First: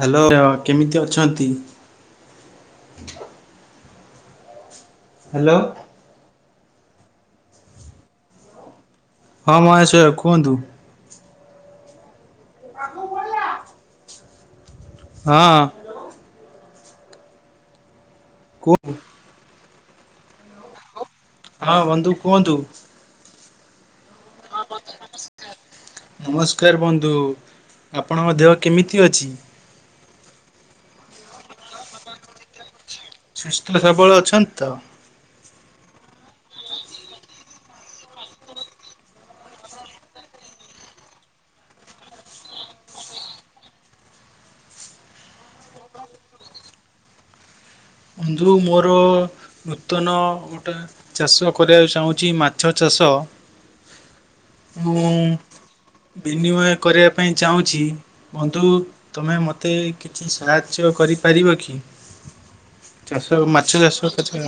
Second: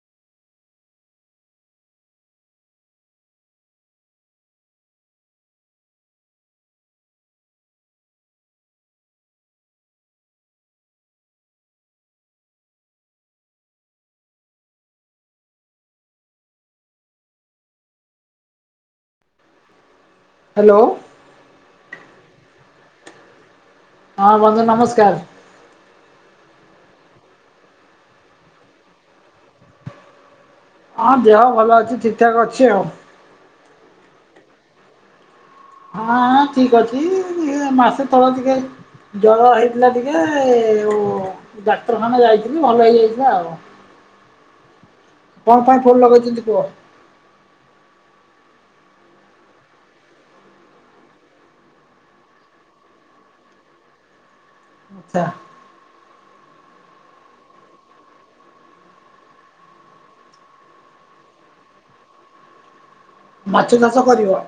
Hello କେମିତି ଅଛନ୍ତି? Hello. ହଁ ମହାଶୟ କୁହନ୍ତୁ। ମାମୁଁ ଗଲା। ହଁ। କୁହ। ହ୍ୟାଲୋ। ହଁ ବନ୍ଧୁ କୁହନ୍ତୁ। ହଁ ବନ୍ଧୁ ନମସ୍କାର। ନମସ୍କାର ବନ୍ଧୁ ଆପଣଙ୍କ ଦେହ କେମିତି ଅଛି। ହଁ ଦେହ ଭଲ ଅଛି ଠିକ ଠାକ୍ ଅଛି ଆଉ। ସୁସ୍ଥ ସବଳ ଅଛନ୍ତି ତ। ହଁ ଠିକ ଅଛି ମାସେ ତଳ ଟିକେ ଜର ହେଇଥିଲା ଟିକେ ଡାକ୍ତରଖାନା ଯାଇଥିଲି ଭଲ ହେଇଯାଇଥିଲା ଆଉ। କଣ ପାଇଁ ଫୁନ ଲଗେଇଛନ୍ତି କୁହ? ବନ୍ଧୁ ମୋର ନୂତନ ଗୋଟେ ଚାଷ କରିବାକୁ ଚାହୁଁଚି ମାଛ ଚାଷ। ମୁଁ ଆଚ୍ଛା ବିନିମୟ କରିବା ପାଇଁ ଚାହୁଁଚି। ବନ୍ଧୁ ତମେ ମୋତେ କିଛି ସାହାଯ୍ୟ କରିପାରିବ କି? ଚାଷ ମାଛ ଚାଷ କେତେ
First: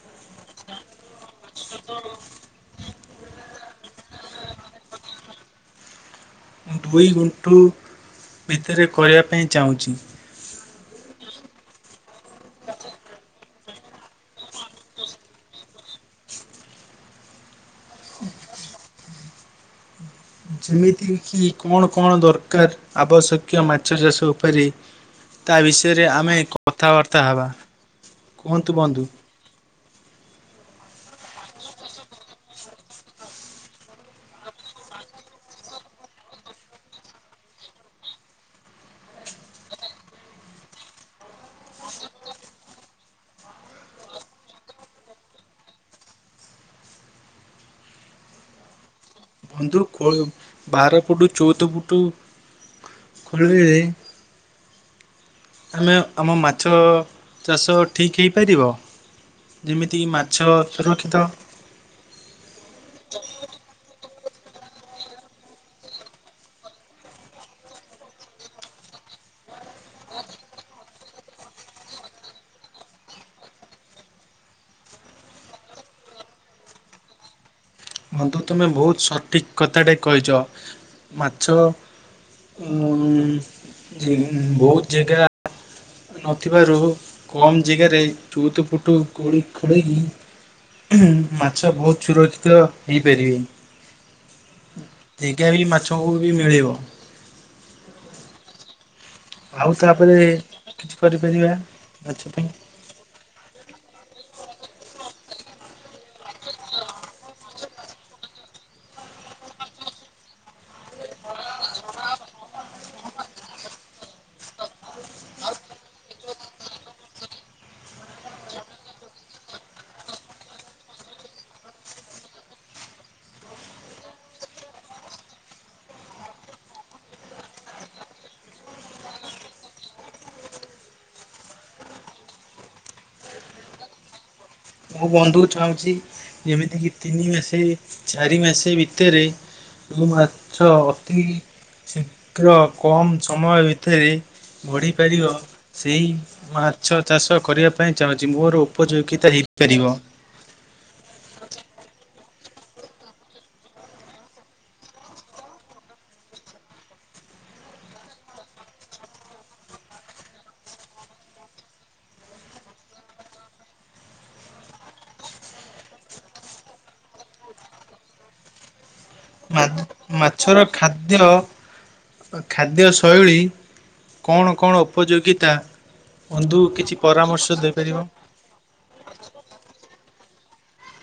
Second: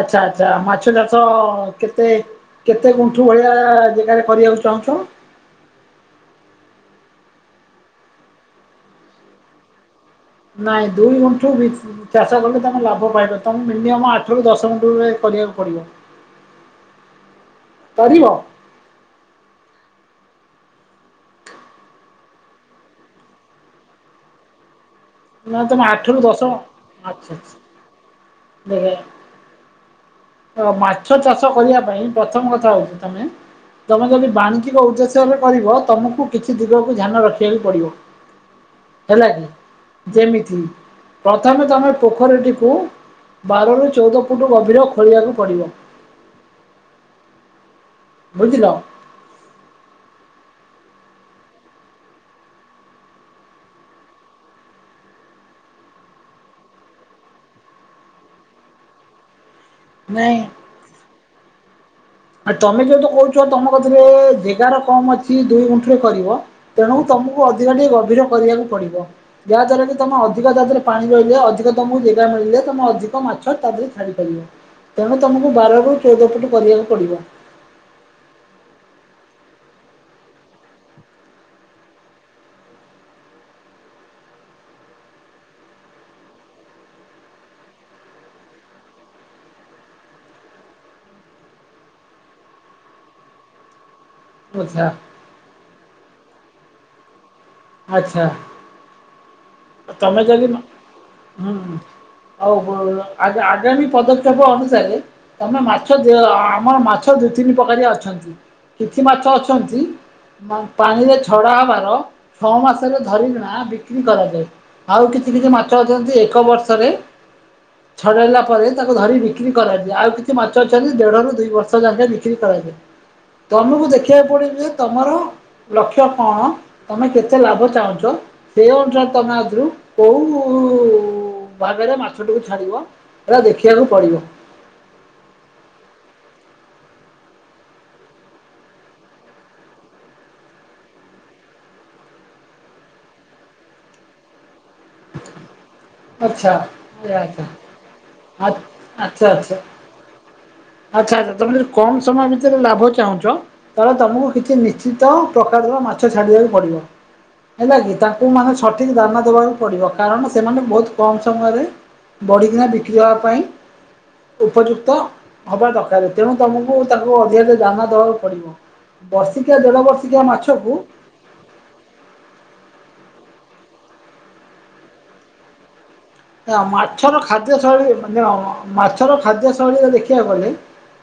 ଆଚ୍ଛା ଆଚ୍ଛା ମାଛ ଚାଷ କେତେ କେତେ ଗୁଣ୍ଠୁ ଭଳିଆ ଜାଗାରେ କରିବାକୁ ଚାହୁଁଚ? ମୁଁ ଦୁଇ ଗୁଣ୍ଠୁ ଭିତରେ କରିବା ପାଇଁ ଚାହୁଁଚି। ନାଇଁ ଦୁଇ ଗୁଣ୍ଠୁ ଭି ଚାଷ କଲେ ତମେ ଲାଭ ପାଇବ ତମେ ମିନିମମ୍ ଆଠ ରୁ ଦଶ ଗୁଣ୍ଠୁ ରେ କରିବାକୁ ପଡିବ। କରିବ। ଯେମିତି କିି କଣ କଣ ଦରକାର ଆବଶ୍ୟକୀୟ ମାଛ ଚାଷ ଉପରେ? ତା ନା ତମେ ବିଷୟରେ ଆଠରୁ ଆମେ ଦଶ କଥାବାର୍ତ୍ତା ଆଚ୍ଛା ହେବା ଆଚ୍ଛା କୁହନ୍ତୁ ବନ୍ଧୁ? ଦେଖ ମାଛ ଚାଷ କରିବା ପାଇଁ ପ୍ରଥମ କଥା ହଉଚି ତମେ ତମେ ଯଦି ବାଣିଚିକ ଉଦ୍ଦେଶ୍ୟରେ କରିବ ତମକୁ କିଛି ଦିଗକୁ ଧ୍ୟାନ ରଖିବାକୁ ପଡିବ। ହେଲା କି ଯେମିତି ପ୍ରଥମେ ତମେ ପୋଖରୀଟିକୁ ବାର ରୁ ଚଉଦ ଫୁଟ ଗଭୀର ଖୋଳିବାକୁ ପଡିବ। ବୁଝିଲ। ବନ୍ଧୁ ଖୋ ବାର ଫୁଟୁ ଚଉଦ ଫୁଟୁ ଖୋଳିଲେ। ଆମେ ଆମ ମାଛ ଚାଷ ଠିକ୍ ହେଇପାରିବ। ଯେମିତି କି ନାଇଁ ମାଛ ସୁରକ୍ଷିତ। ଆ ତମେ ଯୋଉତ କହୁଚ ତମ କତିରେ ଜେଗାର କମ ଅଛି ଦୁଇ ଗୁଣ୍ଠିରେ କରିବ। ତେଣୁ ତମକୁ ଅଧିକ ଟିକେ ଗଭୀର କରିବାକୁ ପଡିବ। ଯାହାଦ୍ଵାରା କି ତମେ ଅଧିକ ତା ଦେହରେ ପାଣି ରହିଲେ ଅଧିକ ତମକୁ ଜାଗା ମିଳିଲେ ତମେ ଅଧିକ ମାଛ ତା ଦେହରେ ଛାଡିପାରିବ। ତେଣୁ ତମକୁ ବାର ରୁ ଚଉଦ ଫୁଟ କରିବାକୁ ପଡିବ। ବନ୍ଧୁ ତମେ ବହୁତ ସଠିକ କଥାଟେ କହିଛ ମାଛ ଉ ବହୁତ ଜାଗା ନଥିବାରୁ କମ୍ ଜାଗାରେ ଚଉଦ ଫୁଟୁ ଗୋଳି ଖୋଡ଼େଇି [inaudible] ମାଛ ବହୁତ ସୁରକ୍ଷିତ ହେଇପାରିବେ। ଆଚ୍ଛା। ଜ୍ୟଗା ବି ମାଛକୁ ବି ମିଳିବ। ଆଚ୍ଛା। ଆଉ ତାପରେ ତମେ ଯଦି ନ କିଛି କରିପାରିବା ହୁଁ ମାଛ ପାଇଁ ଆଉ ଆ ଆଗାମୀ ପଦକ୍ଷେପ ଅନୁସାରେ ତମେ ମାଛ ଆମର ମାଛ ଦୁଇ ତିନି ପ୍ରକାରିଆ ଅଛନ୍ତି କିଛି ମାଛ ଅଛନ୍ତି। ପାଣିରେ ଛଡ଼ା ହବାର ଛଅ ମାସରେ ଧରିିକିନା ବିକ୍ରି କରାଯାଏ। ଆଉ କିଛି କିଛି ମାଛ ଅଛନ୍ତି ଏକ ବର୍ଷରେ ହଁ ଛଡ଼ାଇଲା ପରେ ତାକୁ ଧରି ବିକ୍ରି କରାଯାଏ ଆଉ କିଛି ମାଛ ଅଛନ୍ତି ଦେଢ଼ରୁ ଦୁଇ ବର୍ଷ ଯାକେ ବିକ୍ରି କରାଯାଏ। ତମକୁ ଦେଖିବାକୁ ପଡିବ ଯେ ତମର ଲକ୍ଷ୍ୟ କଣ ତମେ କେତେ ଲାଭ ଚାହୁଁଛ ସେ ଅନୁସାରେ ତମେ ଆ କୁ କୋଉ ଭାଗରେ ମାଛଟିକୁ ଛାଡିବ ହେରା ଦେଖିବାକୁ ପଡିବ। ମୁଁ ବନ୍ଧୁକୁ ଚାହୁଁଛି ଯେମିତିକିି ତିନି ମାସେ ଚାରି ମାସେ ଭିତେରେ। ମୁଁ ମାଛ ଅତି। ଶୀଘ୍ର କମ୍ ସମୟ ଭିତେରେ ବଢିପାରିବ। ସେଇ ଆଚ୍ଛା ମାଛ ଚାଷ ଆଚ୍ଛା କରିବା ପାଇଁ ଚାହୁଁଛି ମୋର ଆଚ୍ଛା ଆଚ୍ଛା ଉପଯୋଗିତା ହେଇପାରିବ। ଆଚ୍ଛା ଆଚ୍ଛା ତମେ ଯଦି କମ ସମୟ ଭିତେରେ ଲାଭ ଚାହୁଁଚ। ତାହେଲେ ତମୁକୁ କିଛି ନିଶ୍ଚିତ ପ୍ରକାରର ମାଛ ଛାଡିବାକୁ ପଡିବ। ହେଲା କିି ତାଙ୍କୁ ମାନେ ସଠିକ୍ ଦାନା ଦେବାକୁ ପଡ଼ିବ କାରଣ ସେମାନେ ବହୁତ। କମ୍ ସମୟରେ ବଢ଼ିକିନା ବିକ୍ରି ହେବା ପାଇଁ। ଉପଯୁକ୍ତ ହବା ଦରକାରେ ତେଣୁ ତମୁକୁ ତାଙ୍କୁ ଅଧିକ ଟିକେ ଦାନା ଦେବାକୁ ପଡିବ। ବର୍ଷିକିଆ ମା ଦେଢ଼ ବ ମାଛର ଖାଦ୍ୟ। ବା ଖାଦ୍ୟଶୈଳୀ କଣ କଣ ଉପଯୋଗିତା। ବନ୍ଧୁ ଦେଖ କିଛି ମାଛର ପରାମର୍ଶ ଖାଦ୍ୟ ଶୈଳୀ ଦେଇପାରିବ? ମାନେ ମାଛର ଖାଦ୍ୟ ଶୈଳୀରେ ଦେଖିବାକୁ ଗଲେ।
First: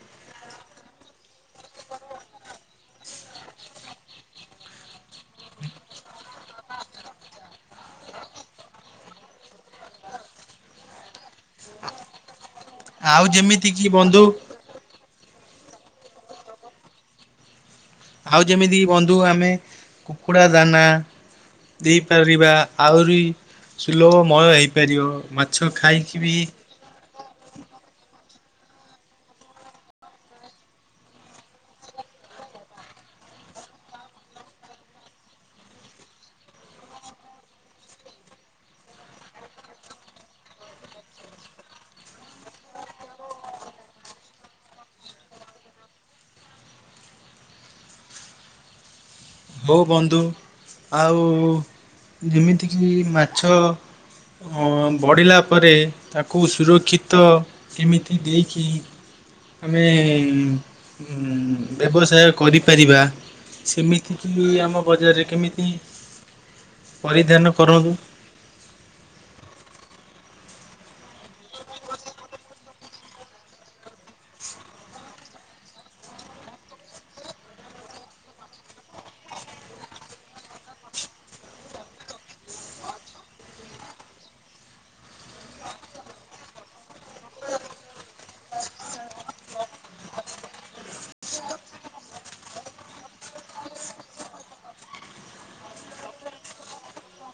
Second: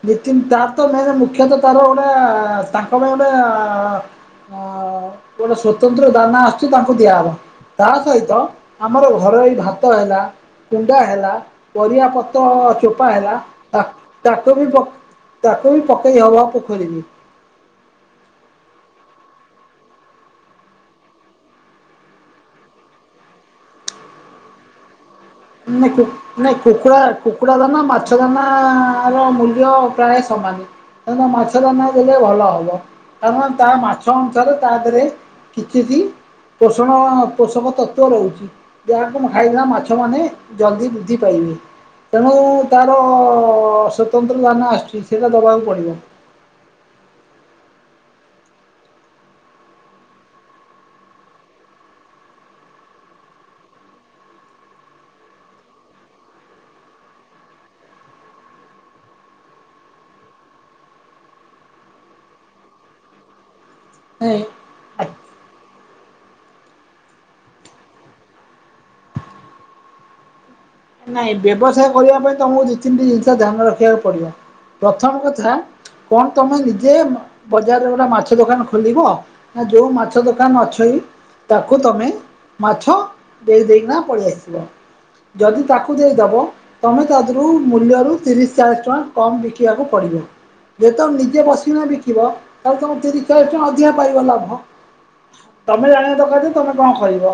ନୀତିନ ତାର ତ ମ ମୁଖ୍ୟତଃ ତାର ଗୋଟେ ତାଙ୍କ ପାଇଁ ଗୋଟେ। ଅ ଗୋଟେ ସ୍ଵତନ୍ତ୍ର ଦାନା ଆସୁଛି ତାଙ୍କୁ ଦିଆହବ। ତା ସହିତ ଆମର ଘରେ ଏଇ ଭା ତ ହେଲା କୁଣ୍ଡା ହେଲା ପରିବା ପତ୍ର। ଚୋପା ଆଉ ହେଲା ଯେମିତି କିି ବନ୍ଧୁ ତାକ ତାକୁ ବି ପ ତାକୁ ବି ପକେଇହବ ପୋଖରୀକୁ। ଆଉ ଯେମିତି ବନ୍ଧୁ ଆମେ କୁକୁଡ଼ା ଦାନା। ଦେଇପାରିବା ଆହୁରି ସୁଲଭମୟ ହେଇପାରିବ ନେତୁ ଖାଇକି ବି ନେ କୁକୁଡ଼ା କୁକୁଡ଼ା ଦାନା ମାଛ ଦାନାର ମୂଲ୍ୟ ପ୍ରାଏ ସମାନେ। ତମେ ମାଛଦାନା ଦେଲେ ଭଲ ହବ କାରଣ ତା ମାଛ ଅନୁସାରେ ତା ଦେହରେ। କିଛି କି ପୋଷଣ ପୋଷକତତ୍ଵ ରହୁଛି। ଯାହାକୁ ମୁ ଖାଇଗଲା ମାଛ ମାନେ ଜଲଦି ବୃଦ୍ଧି ପାଇବେ। ତେଣୁ ତାର ସ୍ୱତନ୍ତ୍ର ଦାନା ଆସୁଛି ସେଇଟା ଦବାକୁ ପଡ଼ିବ। ହଉ ବନ୍ଧୁ ଆଉ ଯେମିତିକି ମାଛ। ବଢ଼ିଲା ପରେ ତାକୁ ସୁରକ୍ଷିତ। କେମିତି ଦେଖେ। ଆମେ ବ୍ୟବସାୟ କରିପାରିବା ସେମି ତିକି ଆମ ନାଇଁ ବଜାରରେ କେମିତି ପରିଧ୍ୟାନ କରନ୍ତୁ। ନାଇଁ ବ୍ୟବସାୟ କରିବାପାଇଁ ତମୁକୁ ଦିଇ ତିନଟି ଜିନିଷ ଧ୍ୟାନ ରଖିବାକୁ ପଡିବ ପ୍ରଥମ କଥା। କଣ ତମେ ନିଜେ ବଜାରରେ ଗୋଟେ ମାଛ ଦୋକାନ ଖୋଲିବ? ନା ଯୋଉ ମାଛ ଦୋକାନ ଅଛଇ। ତାକୁ ତମେ ମାଛ ଦେଇ ଦେଇକିନା ପଳେଇଆସିବ ଯଦି। ତାକୁ ଦେଇଦବ ତମେ ତାଥୁରୁ ମୂଲ୍ୟରୁ ତିରିଶ ଚାଳିଶ ଟଙ୍କା କମ୍ ବିକିବାକୁ ପଡ଼ିବ। ଯଦି ତମେ ନିଜେ ବସିକିନା ବିକିବ ତାହେଲେ ତୁମେ ତିରିଶ ଚାଳିଶ ଟଙ୍କା ଅଧିକା ପାଇବ ଲାଭ। ତମେ ଜାଣିବା ଦରକାର ଯେ ତମେ କଣ କରିବ।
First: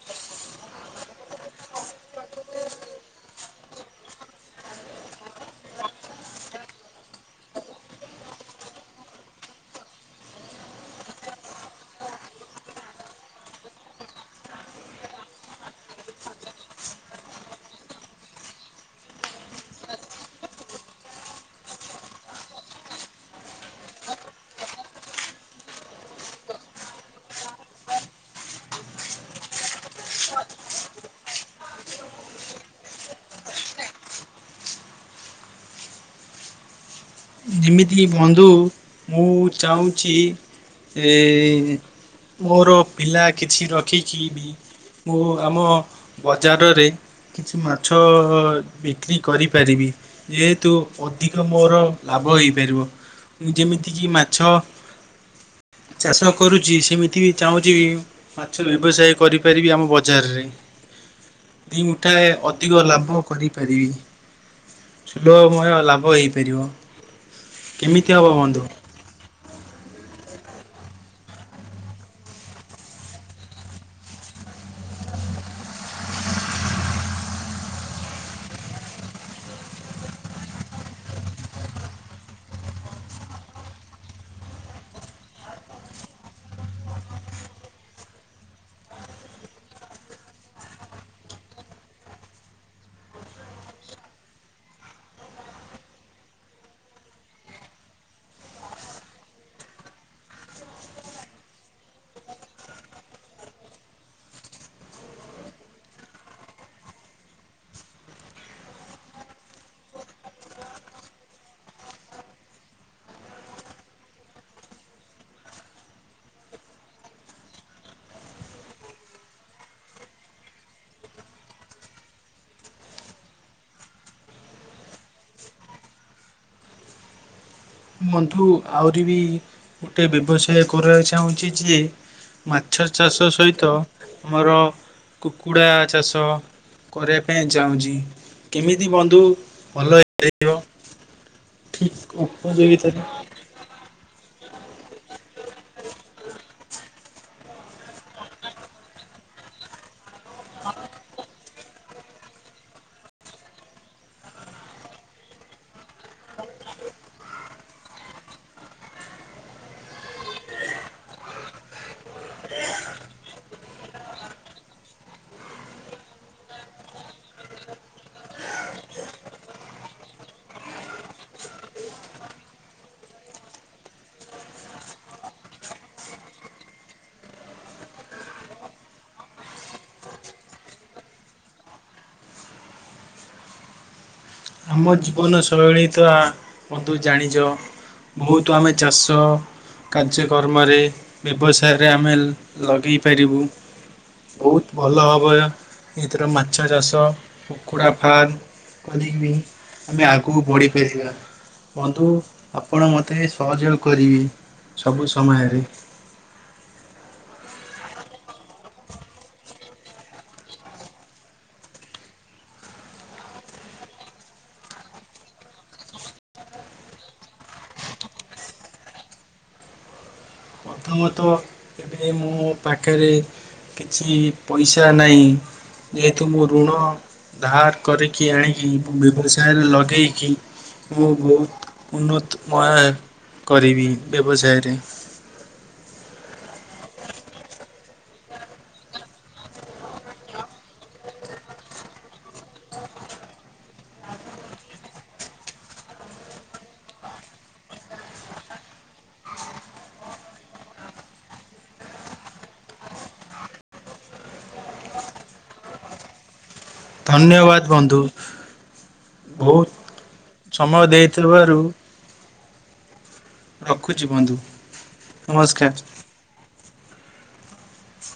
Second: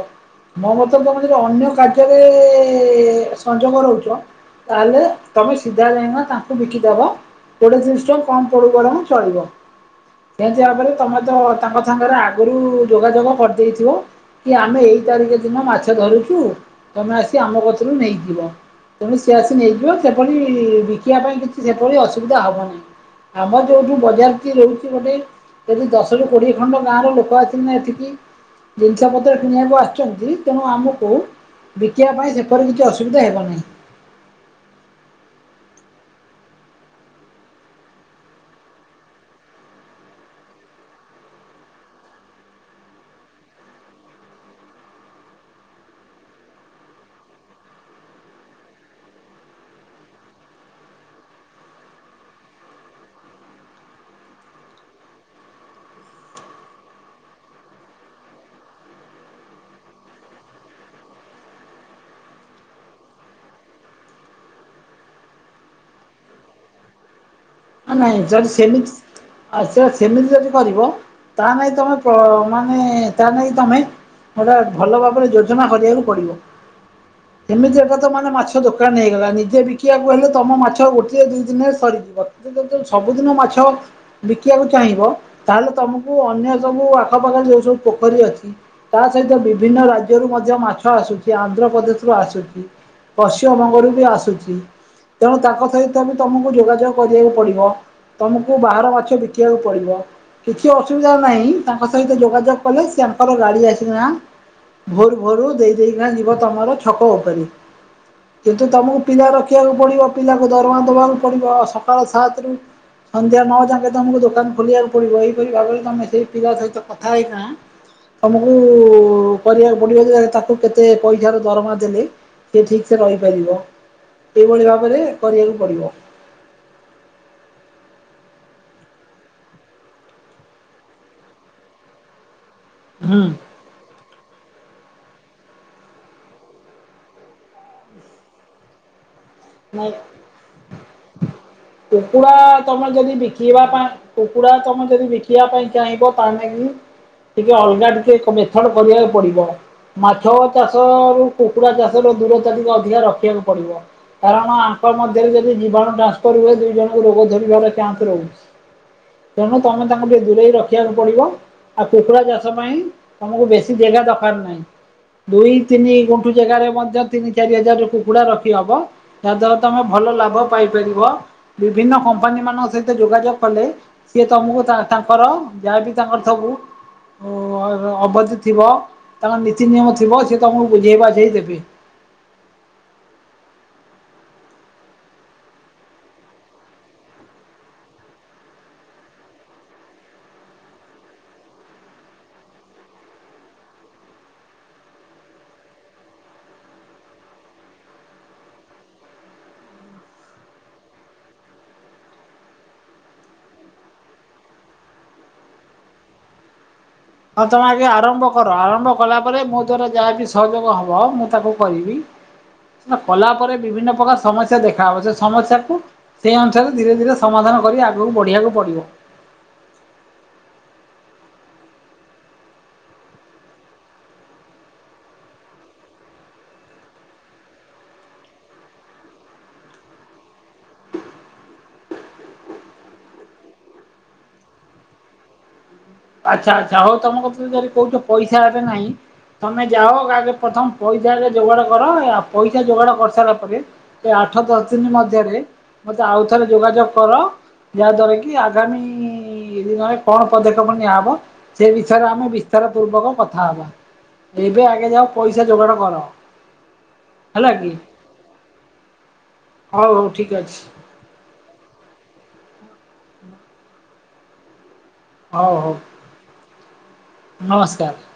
ମୋ ମତରେ ତମେ ଅନ୍ୟକାର୍ଯ୍ୟରେ ସଂଯୋଗ ରହୁଛ। ତାହେଲେ ତମେ ସିଧା ଯାଇଁକିନା ତାଙ୍କୁ ବିକିଦବ। କୋଡିଏ ତିରିଶ ଟଙ୍କା କମ ପଡୁ ବରଂ ଚଳିବ। ସେନ୍ତି ଭାବରେ ତମେ ତ ତାଙ୍କ ସାଙ୍ଗରେ ଆଗୁରୁ ଯୋଗାଯୋଗ କରଦେଇଥିବ। କି ଆମେ ଏଇ ତାରିଖ ଦିନ ମାଛ ଧରୁଚୁ ତମେ ଆସି ଆମ କତିରୁ ନେଇ ତେଣୁ ସିଏ ଆସି ନେଇଯିବ ସେଭଳି ବିକିବା ପାଇଁ କିଛି ସେଭଳି ଅସୁବିଧା ହବ ନାହିଁ। ଆମ ଯୋଉଠୁ ବଜାର ଟି ରହୁଛି ଗୋଟେ ଯଦି ଦଶରୁ କୋଡିଏ ଖଣ୍ଡ ଗାଁ ର ଲୋକ ଆଛନ୍ତି ନା ଏଠିକି ଜିନିଷ ପତ୍ର କିଣିବାକୁ ଆସୁଛନ୍ତି ତେଣୁ ଆମକୁ ବିକିବା ପାଇଁ ସେପରି କିଛି ଅସୁବି ସୁବିଧା ହେବ ନାହିଁ। ଯେମିତି ବନ୍ଧୁ ମୁଁ ଚାହୁଁଛି ମୋର ପିଲା କିଛି ରଖିକି ବି ମୁଁ ଆମ ବଜାରରେ କିଛି ମାଛ ବିକ୍ରି କରିପାରିବି ଯେହେତୁ ଅଧିକ ମୋର ଲାଭ ହେଇପାରିବ ଯେମିତିକି ମାଛ ଚାଷ କରୁଛି ସେମିତି ବି ଚାହୁଁଛି ବି ମାଛ ବ୍ୟବସାୟ କରିପାରିବି ଆମ ବଜାରରେ। ଦୁଇ ମୁଠାଏ ଅଧିକ ଲାଭ କରିପାରିବି। ସୁଲଭମୟ ଲାଭ ହେଇପାରିବ। କେମିତି ନାଇଁ ହବ ଜର ବନ୍ଧୁ? ସେମିକ [inaudible] ଆ ସେଟା ସେମିତି ଯଦି କରିବ ତା ନହି ତମେ ମାନେ ତା ନାଇ ତମେ ଗୋଟା ଭଲ ଭାବରେ ଯୋଜନା କରିବାକୁ ପଡିବ। ହ ଏମିତି ଏଟା ତ ମାନେ ମାଛ ଦୋକାନ ହେଇଗଲା ନିଜେ ବିକିବାକୁ ହେଲେ ତମ ମାଛ ଗୋଟିଏ ଦୁଇ ଦିନରେ ସରିଯିବ। ସବୁଦିନ ମାଛ ବିକିବାକୁ ଚାହିଁବ ତାହେଲେ ତମକୁ ଅନ୍ୟ ସବୁ ଆଖପାଖରେ ଯୋଉ ସବୁ ପୋଖରୀ ଅଛି। ତା ସହିତ ବିଭିନ୍ନ ରାଜ୍ୟରୁୁ ମଧ୍ୟ ମାଛ ଆସୁଛି ଆନ୍ଧ୍ରପ୍ରଦେଶରୁୁ ଆସୁଛି। ପଶ୍ଚିମବଙ୍ଗରୁ ବି ଆସୁଛି ତେଣୁ ତାଙ୍କ ସହିତ ବି ତମକୁ ଯୋଗାଯୋଗ କରିବାକୁ ପଡିବ ତମକୁ ବାହାର ମାଛ ବିକିବାକୁ ପଡିବ। କିଛି ଅସୁବିଧା ନାହିଁ ତାଙ୍କ ସହିତ ଯୋଗାଯୋଗ କଲେ ସେ ତାଙ୍କର ଗାଡି ଆସିକି ନା ଭୋରୁ ଭୋରୁ ଦେଇ ଦେଇକିନା ଯିବ ତମର ଛକ ଉପରେ। କିନ୍ତୁ ତମକୁ ପିଲା ରଖିବାକୁ ପଡିବ ପିଲାକୁ ଦରମା ଦବାକୁ ପଡିବ ସକାଳ ସାତ ରୁ ସନ୍ଧ୍ୟା ନଅ ଯାକେ ତମକୁ ଦୋକାନ ଖୋଲିବାକୁ ପଡିବ ଏହିପରି ଭାବରେ ତମେ ସେଇ ପିଲା ସହିତ କଥା ହେଇକିନା ତମକୁ କରିବାକୁ ପଡିବ ଯେ ତାକୁ କେତେ ପଇସା ର ଦରମା ଦେଲେ ସେ ଠିକ୍ ସେ ରହିପାରିବ ଏଇଭଳି ଭାବରେ କରିବାକୁ ପଡିବ। ବନ୍ଧୁ ଆହୁରି ବି ଗୋଟେ ବ୍ୟବସାୟ କରିବାକୁ ଚାହୁଁଛି ଯେ ମାଛ ହୁଁ ଚାଷ ସହିତ ଆମର କୁକୁଡ଼ା ଚାଷ। କରିବା ପାଇଁ ଚାହୁଁଛି କେମିତି ବନ୍ଧୁ। ଭଲ ନାଇଁ ହେଇପାରିବ ଠିକ୍ କୁକୁଡ଼ା ତମର ଉପଯୋଗିତାରେ ଯଦି ବିକିବା ପାଇଁ କୁକୁଡା ତମର ଯଦି ବିକିବା ପାଇଁ ଚାହିଁବ ତା ଲାଗି ଟିକେ ଅଲଗା ଟିକେ ମେଥଡ କରିବାକୁ ପଡିବ। ମାଛ ଚାଷ ରୁ କୁକୁଡ଼ା ଚାଷ ର ଦୂରତା ଟିକେ ଅଧିକା ରଖିବାକୁ ପଡିବ। କାରଣ ଆଙ୍କ ମଧ୍ୟରେ ଯଦି ଜୀବାଣୁ ଟ୍ରାନ୍ସଫର ହୁଏ ଦିଇ ଜଣଙ୍କୁ ରୋଗ ଧରି ବାର ଚାନ୍ସ ରହୁଛି। ତେଣୁ ତମେ ତାଙ୍କୁ ଟିକେ ଦୂରେଇ ରଖିବାକୁ ପଡିବ। ଆଉ କୁକୁଡ଼ା ଚାଷ ପାଇଁ ତମକୁ ବେଶୀ ଜାଗା ଦରକାର ନାହିଁ। ଦୁଇ ତିନି ଗୁଣ୍ଠୁ ଜାଗାରେ ମଧ୍ୟ ତିନି ଚାରି ହଜାର କୁକୁଡା ରଖି ହବ। ଯାହା ଦ୍ଵାରା ତମେ ଭଲ ଲାଭ ପାଇପାରିବ। ବିଭିନ୍ନ କମ୍ପାନୀ ମାନଙ୍କ ସହିତ ଯୋଗାଯୋଗ କଲେ ସିଏ ତମକୁ ତାଙ୍କର ଯାହାବି ତାଙ୍କର ସବୁ ଅବଧି ଥିବ ତାଙ୍କର ନୀତି ନିିୟମ ଥିବ ସିଏ ତମକୁ ବୁଝେଇ ବାଝେଇ ଦେବେ। ଆମ ଜୀବନ ଶୈଳୀତା ବନ୍ଧୁ ଜାଣିଛ। ବହୁତ ଆମେ ଚାଷ। କାର୍ଯ୍ୟକ୍ରମରେ ବ୍ୟବସାୟରେ ଆମେ ଲଗେଇ ପାରିବୁ। ବହୁତ ଭଲ ହବ ଏଥିର ମାଛ ଚାଷ କୁକୁଡ଼ା ଫାର୍ମ କରିବେ ଆମେ ଆଗକୁ ବଢିପାରିବା। ବନ୍ଧୁ ଆପଣ ମୋତେ ସହଯୋଗ କରିବେ ସବୁ ସମୟରେ। ହଁ ତମେ ଆଜ୍ଞା ଆରମ୍ଭ କର ଆରମ୍ଭ କଲା ପରେ ମୋ ଦ୍ଵାରା ଯାହା ବିି ସହଯୋଗ ହବ ମୁଁ ତାକୁ କରିବି। କଲା ପରେ ବିଭିନ୍ନ ପ୍ରକାର ସମସ୍ୟା ଦେଖା ହବ ସେ ସମସ୍ୟାକୁ ସେହି ଅନୁସାରେ ଧୀରେ ଧୀରେ ସମାଧାନ କରି ଆଗକୁ ବଢ଼ିବାକୁ ପଡ଼ିବ। ପ୍ରଥମତଃ ଏବେ ମୁଁ ପାଖରେ କିଛି ପଇସା ନାହିଁ। ଯେହେତୁ ମୁଁ ଋଣ ଧାର କରିକି ଆଣିକି ମୁ ବ୍ୟବସାୟରେ ଲଗେଇଚି। ମୁଁ ବହୁତ ଉନ୍ନତ ମୟ କରିବି ବ୍ୟବସାୟରେ। ଆଚ୍ଛା ଆଛା ହଉ ତମ କତିରେ ଯଦି କୋଉଚ ପଇସା ଏବେ ନାହିଁ।। ତମେ ଯାଅ ଆଗେ ପ୍ରଥମ ପଇସାରେ ଯୋଗାଡ କର ଆଉ ପଇସା ଯୋଗାଡ କରିସାରିଲା ପରେ ଏ ଆଠ ଦଶ ଦିନ ମଧ୍ୟରେ ମତେ ଆଉଥରେ ଯୋଗାଯୋଗ କର ଯାହା ଦ୍ଵାରା କି ଆଗାମୀ ଦିନରେ କଣ ପଦକ୍ଷପ କ ନିଆହବ ସେ ବିଷୟରେ ଆମେ ବିସ୍ତାର ପୂର୍ବକ କଥା ହବା। ଏବେ ଆଗେ ଯାଅ ପଇସା ଯୋଗାଡ଼ କର। ହେଲା ଧନ୍ୟବାଦ କି ବନ୍ଧୁ ହଉ ବହୁତ ହଉ ଠିକ୍ ଅଛି ସମୟ ଦେଇଥିବାରୁ ରଖୁଛି ବନ୍ଧୁ। ହଉ ହଉ ନମସ୍କାର ନମସ୍କାର।